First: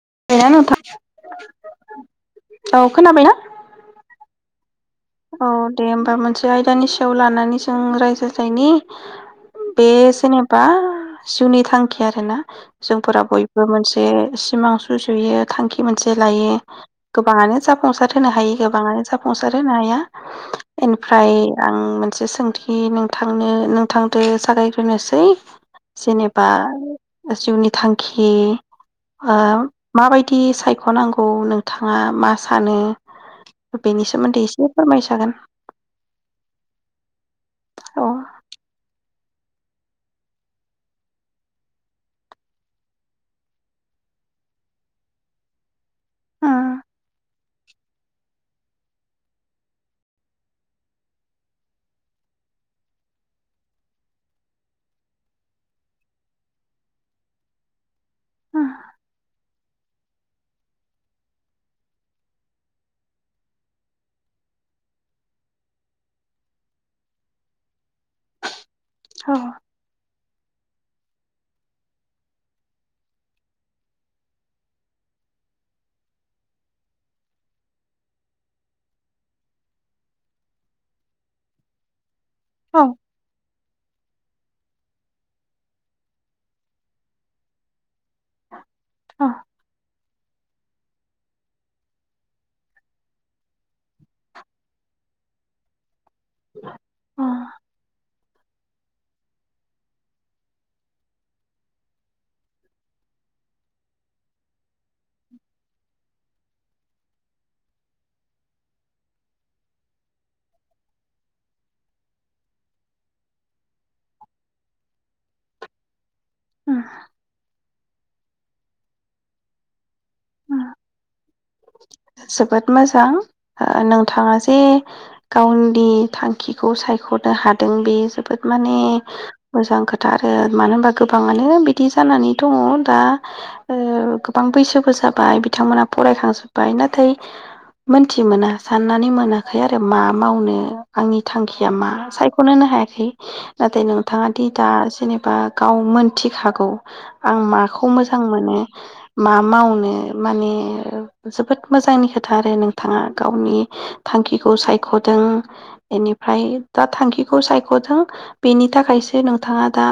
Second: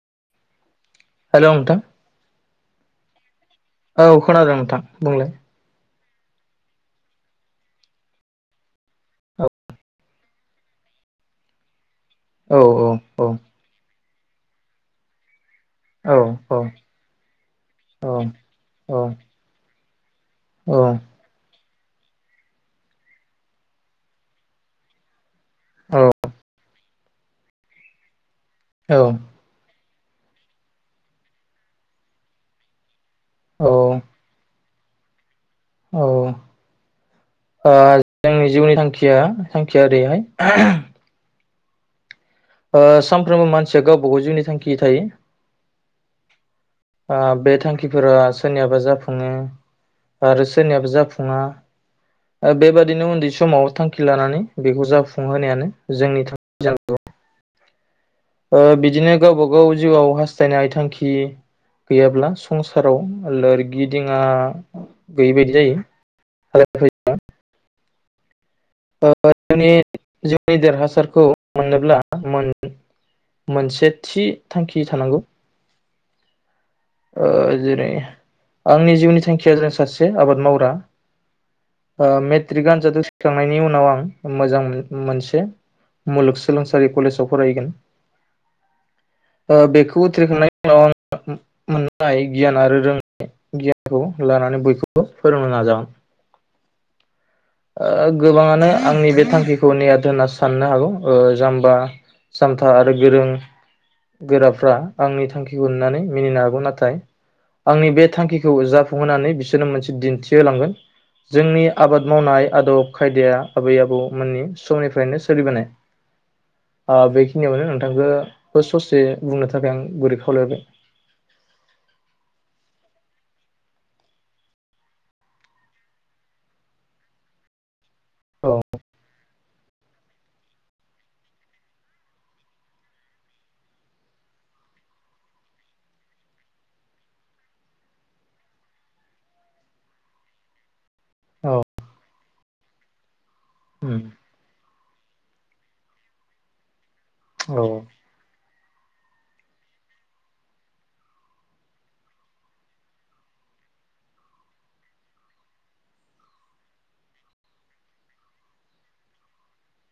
[unintelligible] Hello नोंथां। औ खोनाबायना? औ खोनादों नोंथां। बुंलाय औ दे होम बा मोनसे आयदानि सायाव लानानै जों रायज्लायनायनि बे जेनेबा जिउनि थां खि आरो ना औ औ जोंफोरा औ बयबो मोनसे जे सिमां सुजुयो। थांखि मोनसे औ लायो गोबाङानो जाफुंसार औ होनो हायो औ गोबाङानो जाफुंसार होनो हाया। इनिफ्राय आं मोनसे सोंथि नोंथांनो नोंथांदो जागायग्रोनोसै। जेनेबा जिउनि थांखि ओ माबायदि सायखनांगौ नोंथाङा मा सानो? औ औ बेनि सोमोन्दै एसे फोरमायजागोन। औ ओ औ जोंनि जिउनि थांखि खिया थांखिया ओरैहाय ओ सानफ्रोमबो मानसिया गावबा गाव जिउनि थांखि थायो। उम ओ बे थांखिफोरा सोरनियाबा जाफुङो आरो सोरनियाबो जाफुङा ओ बेबादिनो उन्दै समाव थांखि लानानै बेखौ जाफुं होनायानो जोंनि थांखि जानांगौ। ओ‌ उम बिदिनो गावबा गाव जिउआव हास जायनाय थांखि गैयाब्ला संसाराव लोरगि दिङा गैयि बायदि जायो आरो खायफा औ [unintelligible] जिवनि देरहासारखौ मोननोब्ला मोन मोनसे थि थांखि थानांगौ। ओ‌ जेरै आंनि जिउनि थांखिया जा सासे आबाद मावग्रा। ओ मेट्रिक औ आनजाद उथ्रिखांनाय बेनि उनाव आं मोजां मोन-मोनसे मुलुगसोलोंसालि कलेजाव फरायगोन। औ ओ बेखौ खौ उथ्रिखांनायनि उनाव आं मोननाय गियान आरो रोंनाय गियानखौ लानानै बयखौबो फोरोंनो नाजागोन। [inaudible] ओ गोबाङानो आंनि बे थांखिखौ नेहाद होनना साननो हागौ ओ जाम्बा जामथा आरो गोरों-गोराफ्रा। आंनि थांखिखौ नुनानै। मिनिनो हागौ नाथाय आंनि बे थांखिखौ जाफुंहोनानै बिसोरनो मोनसे दिन्थिहोलांगोन जोंनि आबाद मावनाय आदब खायदाया आबै आबौमोननि समनिफ्रायनो सोलिबोनाय। उम आ बेखिनिआवनो नों नोंगो बे ससे बुंनो थाखाय आं गुरै खावलायहरबाय उम जोबोद मोजां ओ नोंथाङा जे गावनि थांखिखौ सायखनो हादों बे जोबोद औ माने मोजां खो थ आरो मानो होनबा गोबाङानो बिदि जानानै दङ दा ओ गोबां बैसोबो जाबाय बिथांमोनहा फरायखांजोब बाय नाथाय मोनथि मोना साननानै मोनाखै आरो मा मावनो आंनि औ थांखिया मा सायख खनो नो हायाखै नाथाय उम नोंथाङा दि दा जेनेबा गाव मोनथिखागौ आं औ माखौ मोजां मोनो मा मावनो माने जोबोद मोजांनि खोथा आरो नोंथाङा गावनि थांखिखौ सायखदों एनिफ्राय दा थांखिखौ सायखथों बेनि थाखायसो नोंथाङा दा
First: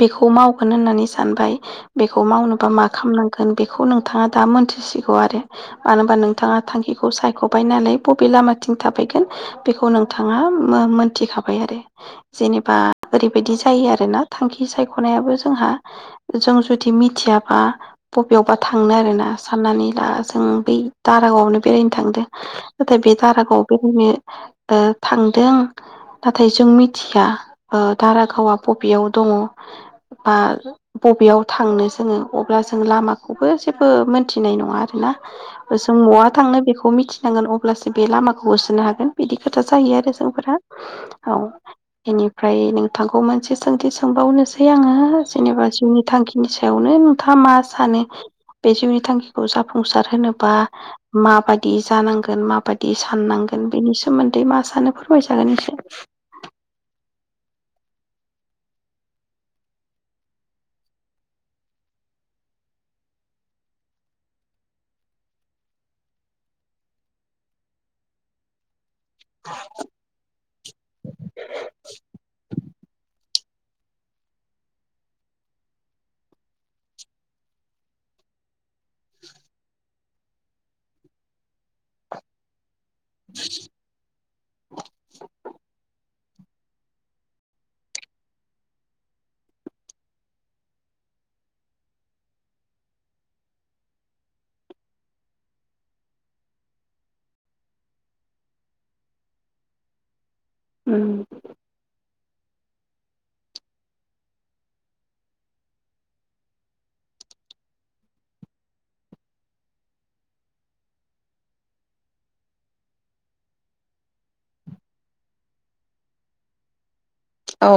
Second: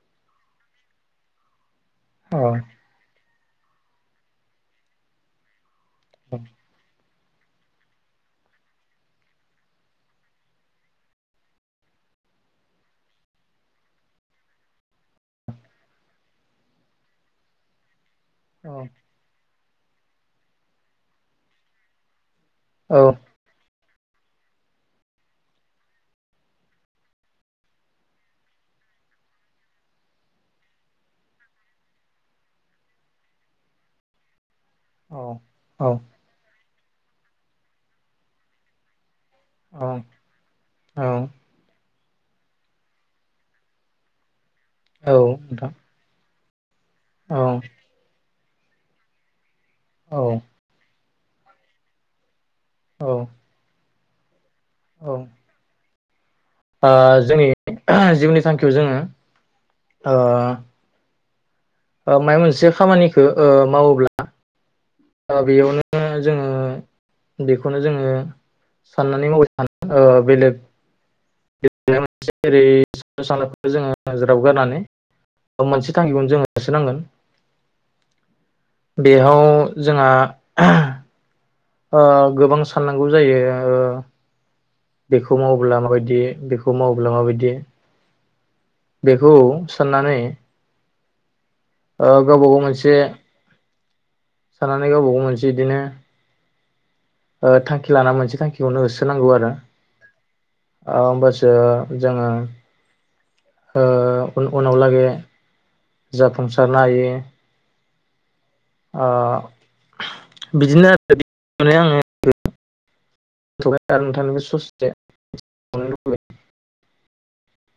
बेखौ मावगोन होननानै सानबाय। बेखौ औ मावनोबा मा खालामनां गोन बिखौ नोंथाङा दा मोनथिसि खौ आरो मानो होनबा नोंथाङा थांखि खौ सायखबाय नालाय बबे लामाथिं थाबायगोन बेखौ नोंथाङा मो मोनथिखाबाय आरो जेनेबा ओरैबायदि जायो आरोना थांखि सायखनायाबो जोंहा जों जुदि मिथियाबा बबेयावबा औ थांनो आरोना साननानै दा जों बै दारागावआवनो बेरायनो थांदो औ नाथाय बे दारागाव [unintelligible] ओ थांदो [unintelligible] ओ थांदों नाथाय जों मिथिया ओ दारागावा बबेयाव दङ बा बबेयाव थांनो जोङो अब्ला जों लामाखौबो जेबो मोनथिनाय नङा ना औ जों महा थांनो बेखौ खौ मिथिनांगोन अब्लासो बे लामाखौ होसोनो हागोन बिदि खोथा जायो आरो औ जोंफोरा औ इनिफ्राय नोंथांखौ मोनसे सोंथि सोंबावनोस सै औ आङो जेनेबा नोंथां जिउनि थांखि [inaudible] [unintelligible] नोंथाङा औ मा सानो बे जिउनि थांखिखौ जा फुंसार औ होनोबा माबायदि जानांगोन मा बादि साननांगोन बिनि सो [unintelligible] दे मासानो औ फोरमायजागोन एसे ओ जोंनि जिउनि थांखियाव जोङो ओ ओ मायबा मोनसे खामानिखो ओ मावोब्ला ओ बेयावनो जोङो बिखौनो जोङो साननानै मावबाय [unintelligible] जोङो ज्राब गारनानै बेयाव मोनसे थांखिखौनो जोङो होसोनांगोन बेहाव जोंहा ओ गोबां स साननांगौ जायो ओ बेखौ मावोला माबायदि बेखौ मावोब्ला माबायदि बेखौ साननानै ओ गावबा गाव मोनसे सानानानै गावबा गाव मोनसे इदिनो ओ थांखि लाना मोनसे थांखिखौनो होसोनांगौ आरो आ उम ओमबासो जोङो ओ उन-उनाव लागै जाफुंसारनो हायो ओ बिदिनो [unintelligible] औ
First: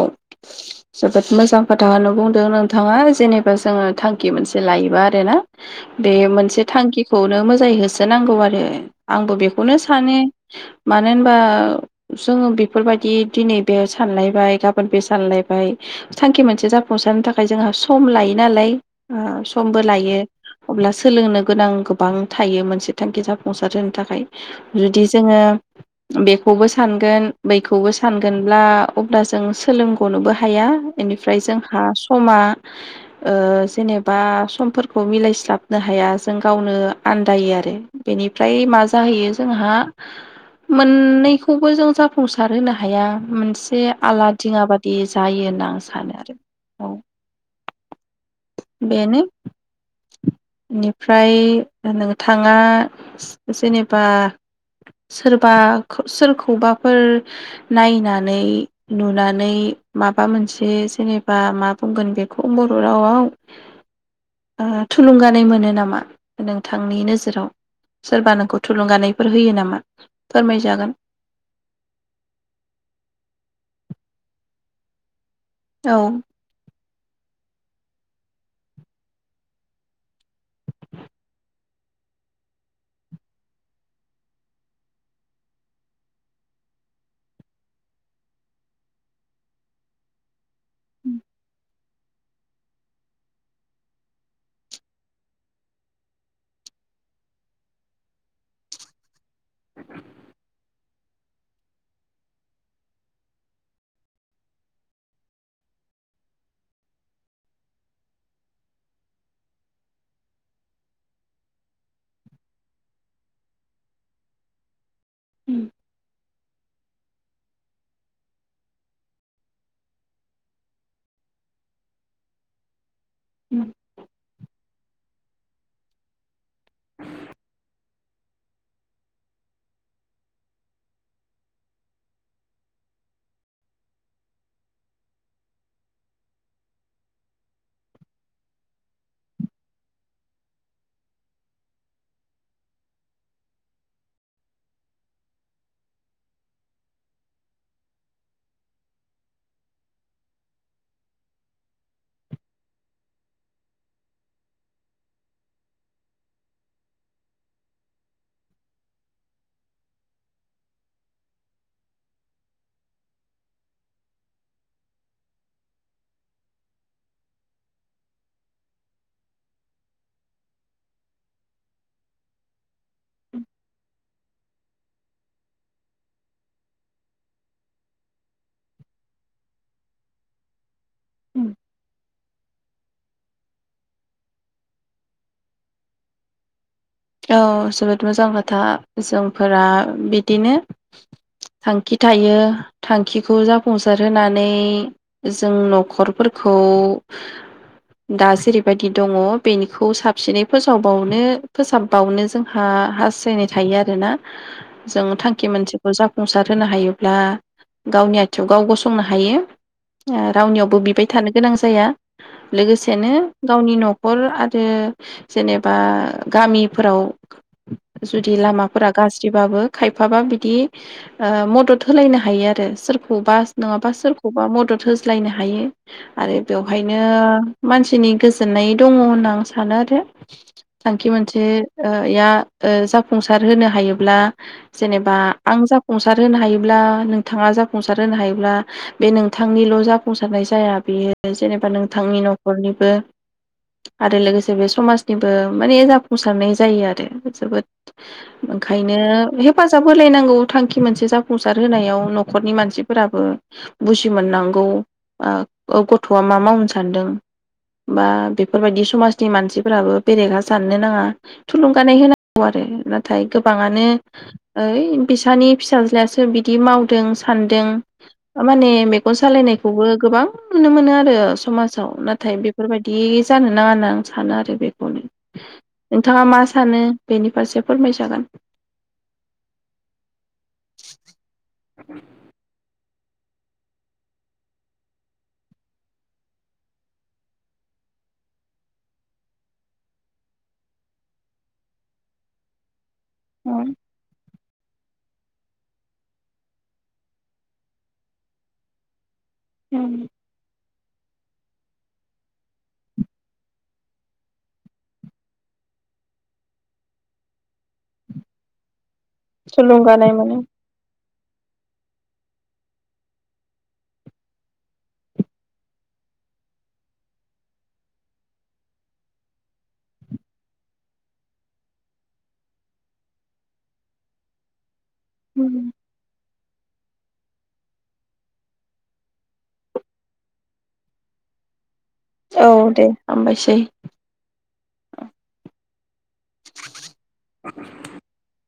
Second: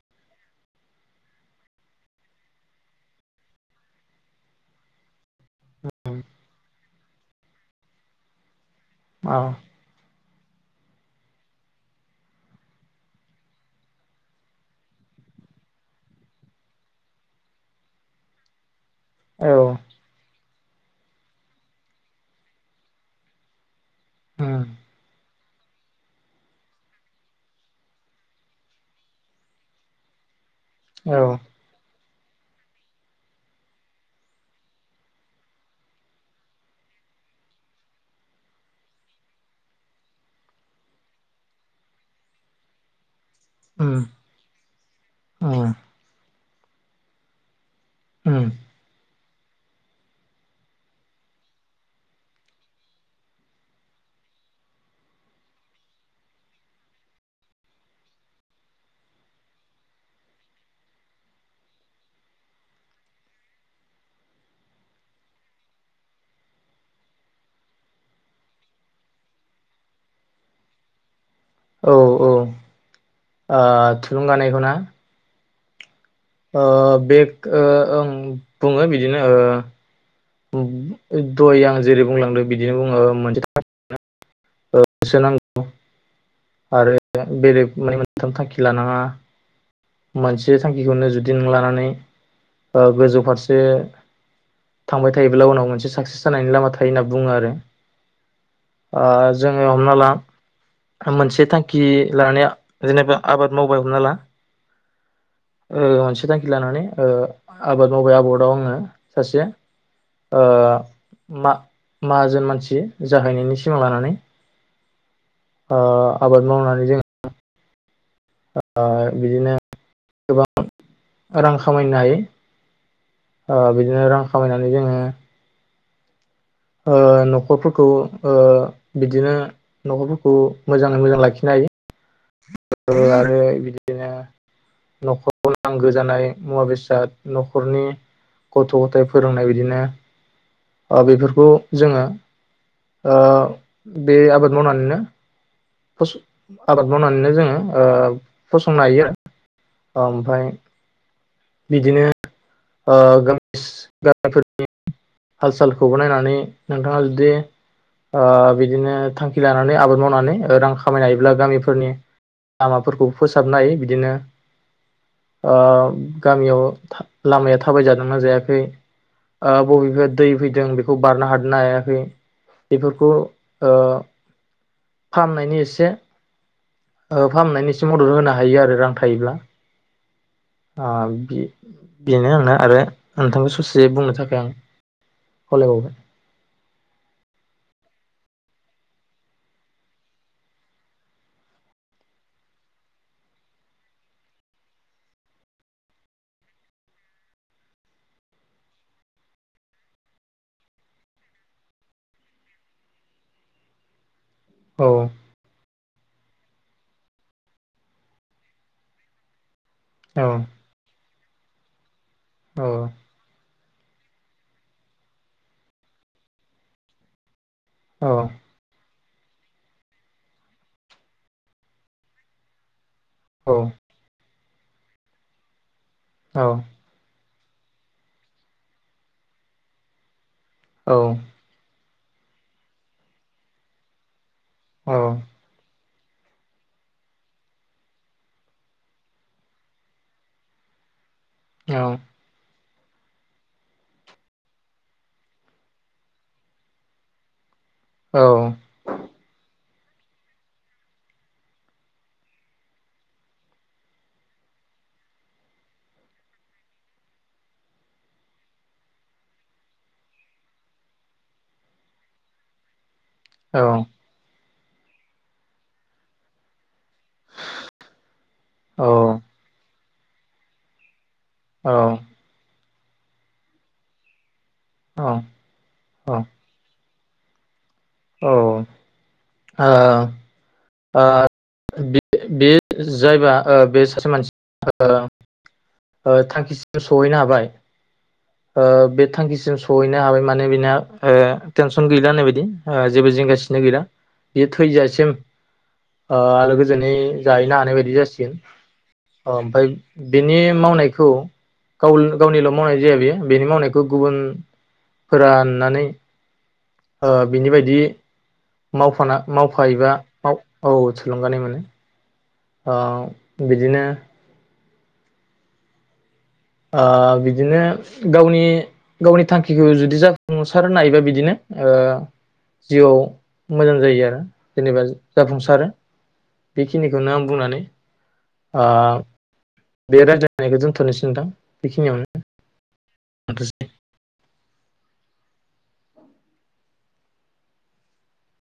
जोबोद मोजां खोथाखौनो बुंदों नोंथाङा जेनेबा जोङो थांखि मोनसे लायोबा आरोना लुबैबाय बे मोनसे थांखिखौनो मोजाङै होसोनांगौ आरो आंबो औ बेखौनो सानो मानो होनबा जोङो बेफोरबायदि दिनै बे साननाय बाय गाबोन बे सानलायबाय थांखि मोनसे जाफुंसारनो थाखाय जोंहा सम लायो नालाय औ समबो लायो अब्ला सोलोंनो गोनां गोबां थायो मोनसे थांखि जाफुंसार होनो थाखाय जुदि जोङो बेखौबो सानगोन बैखौबो सानगोनब्ला अब्ला जों सोलोंग'नोबो हा हाया औ बेनिफ्राय जोंहा स समा ओ जेनेबा समफोरखौ मिलायस्लाबनो हाया जों गावनो आन्दायो आरो बेनिफ्राय मा जाहैयो जोंहा मोननैखौबो जों जाफुंसार होनो हाया ओम बे उम आला दिङाबाद दि जायोना उम सानो आरो औ उम बेनो बेनिफ्राय नोंथाङा जेनेबा सोरबा सोरखौबाफोर नायनानै नुनानै माबा मोनसे जेनेबा मा बुंगोन बेखौ बर' रावआव ओ थुलुंगानाय मोनो नामा नोंथांनि नोजोराव सोरबा नोंखौ थुलुंगानायफोर होयो नामा फोरमायजागोन औ औ आह थुलुंगानायखौ ना औ ओ बेग ओ ओं बुङो बिदिनोओ दय आं जेरै बुंलांदों बिदिनो बुङो मोनसे हो सोनांगौ आरो बेले माने मोनथाम थांखि लानाङा मोनसे थांखिखौनो जुदि नों लानानै ओ गोजौ फारसे थांबाय थायोब्ला उनाव मोनसे साक्सेस जानायनि लामा थायो होनना बुङो आरो ओ जोङो हमना ला मोनसे थांखि लानाया जेनेबा आबाद मावबाय हमना ला ओ मोनसे थांखि लानानै ओ आबाद मावबाय आबादाव आङो सासे ओ मा-माहाजोन मानसि जाहैनायनि सिमां लानानै आह आबाद मावनानै जों आ बिदिनो गोबां रां खामायनो हायो ओ बिदिनो रां खामायना जोङो ओ न'खरफोरखौ ओ बिदिनो न'खरफोरखौ मोजाङै मोजां लाखिनो हायो ओ आरो बिदिनो न'खराव नांगौ जानाय मुवा बेसाद न'खरनि गथ' गथायाइ फोरोंनाय बिदिनो ओ बेफोरखौ जोङो ओ बे आबाद मावनानैनो फसं आबाद मावनानैनो जोङो ओ फसंनो हायो ओमफाय बिदिनो ओ गामिस गामिफोरनि हाल सालखौबो नायनानै नोंथाङा जुदि ओ बिदिनो थांखि लानानै आबाद मावनानै रां खामायनो हायोब्ला गामिफोरनि लामाफोरखौ फोसाबनो हायो बिदिनो ओ गामियाव था लामाया थाबाय जादों ना जायाखै आ बबेबाया दै फैदों बेखौ बारनो हादोंना हायाखै बेफोरखौ ओ फाहामनायनि एसे फाहामनायनि एसे मदद होनो हायो आरो रां थायोब्ला आ बि बेनो आरोना आरो नोंथांखौ ससे बुंनो थाखाय आं खावलायबावबाय औ जोबोद मोजां खोथा जोंफोरा बिदिनो थांखि थायो थांखिखौ जाफुंसार होनानै जों न'खरफोरखौ दा जेरैबायदि दङ बेनिखौ साबसिनै फोसावबावनो फोसाबबावनो जोंहा हास्थायनाय थायो आरोना जों औ थांखि मोनसे जाफुंसार होनो हायोब्ला गावनि आथिंआव गाव गसंनो हायो औ आरावनियावबो बिबाय थानो गोनां जाया औ लोगोसेनो गावनि न'खर आरो जेनेबा गामिफोराव जुदि लामाफोरा गाज्रिबाबो खायफाबा बिदि ओ मदद होलायनो हायो आरो सोर औ बास नङाबा सोरख खौबा मदद होज्लायनो हायो आरो औ बेवहायनो मानसिनि गोजोननाय दङ होनना आं सानो आरो औ थांखि मोनसे ओ या ओ जाफुंसार होनो हायोब्ला जेनेबा औ औ आं जा फुंसार होनो हायोब्ला नोंथाङा जाफुंसार होनो हायोब्ला बे नोंथांनिल जाफुंसारनाय जाया बेयो जेनेबा औ औ नोंथांनि नखरनि बो आरो लोगोसे बे समाजनिबो माने जाफुंसारनाय जायो आरो ओ जोबोद ओंखायनो हेफ फाजाब होलायनांगौ थांखि मोनसे जाफुंसार होनायाव नखरनि मानसिफोराबो बुजिमोनांगौ आं ओ गथआ मा‌ मावनो सान्दों बा बेफोरबादि समाजनि मानसिफोराबो बेलेगा जाननो नाङा थुलुंगानाय होनांगौ आरो नाथाय गोबाङानो ओइ बिसानि फिसाज्लायासो बिदि माव दों सानदों माने मेगन सालायनायखौबो गोबां नुनो मोनो आरो समाजाव नाथाय बे बेफोरबायदि जानो नाङा होनना आं सानो आरो बेखौनो नोंथाङा मा सानो नों बेनि फारसे फोरमायजागोन औ आ ओ बि बे जायबा ओ बे सासे मानसि ओ ओ थांखिसिम सहैनो हाबाय ओ बे थांखिसिम सहैनो हाबाय माने बिना ओ टेनसन गैला होननाय बायदि ओ जेबो जिंगासिनो औ गैला बेयो थैजासिम ओ आलो गोजोनै जाहैनो हानाय बायदि जासिगोन अ ओमफाय औ बिनि मावनायखौ गावल गावनिल मावनाय जाया बेयो बेनि मावनायखौ गुबुनफोरा नुनानै ओ बिनि बायदि माव फाना मावफायोबा थुलुंगानाय माव मोनो औ थुलुंगानाय मोनो आ बिदिनो आ बिदिनो गावनि गावनि थांखिखौ जुदि जाफुंसारो हायोबा बिदिनो ओ जिउआव मोजां जायो आरो जेनेबा जाफुंसारो बेखिनिखौनो आं बुंनानै आ बे रायज्लायनायखौ दोन्थनोसै नोंथां बेखिनियावनो औ दे हामबायसै [unintelligible]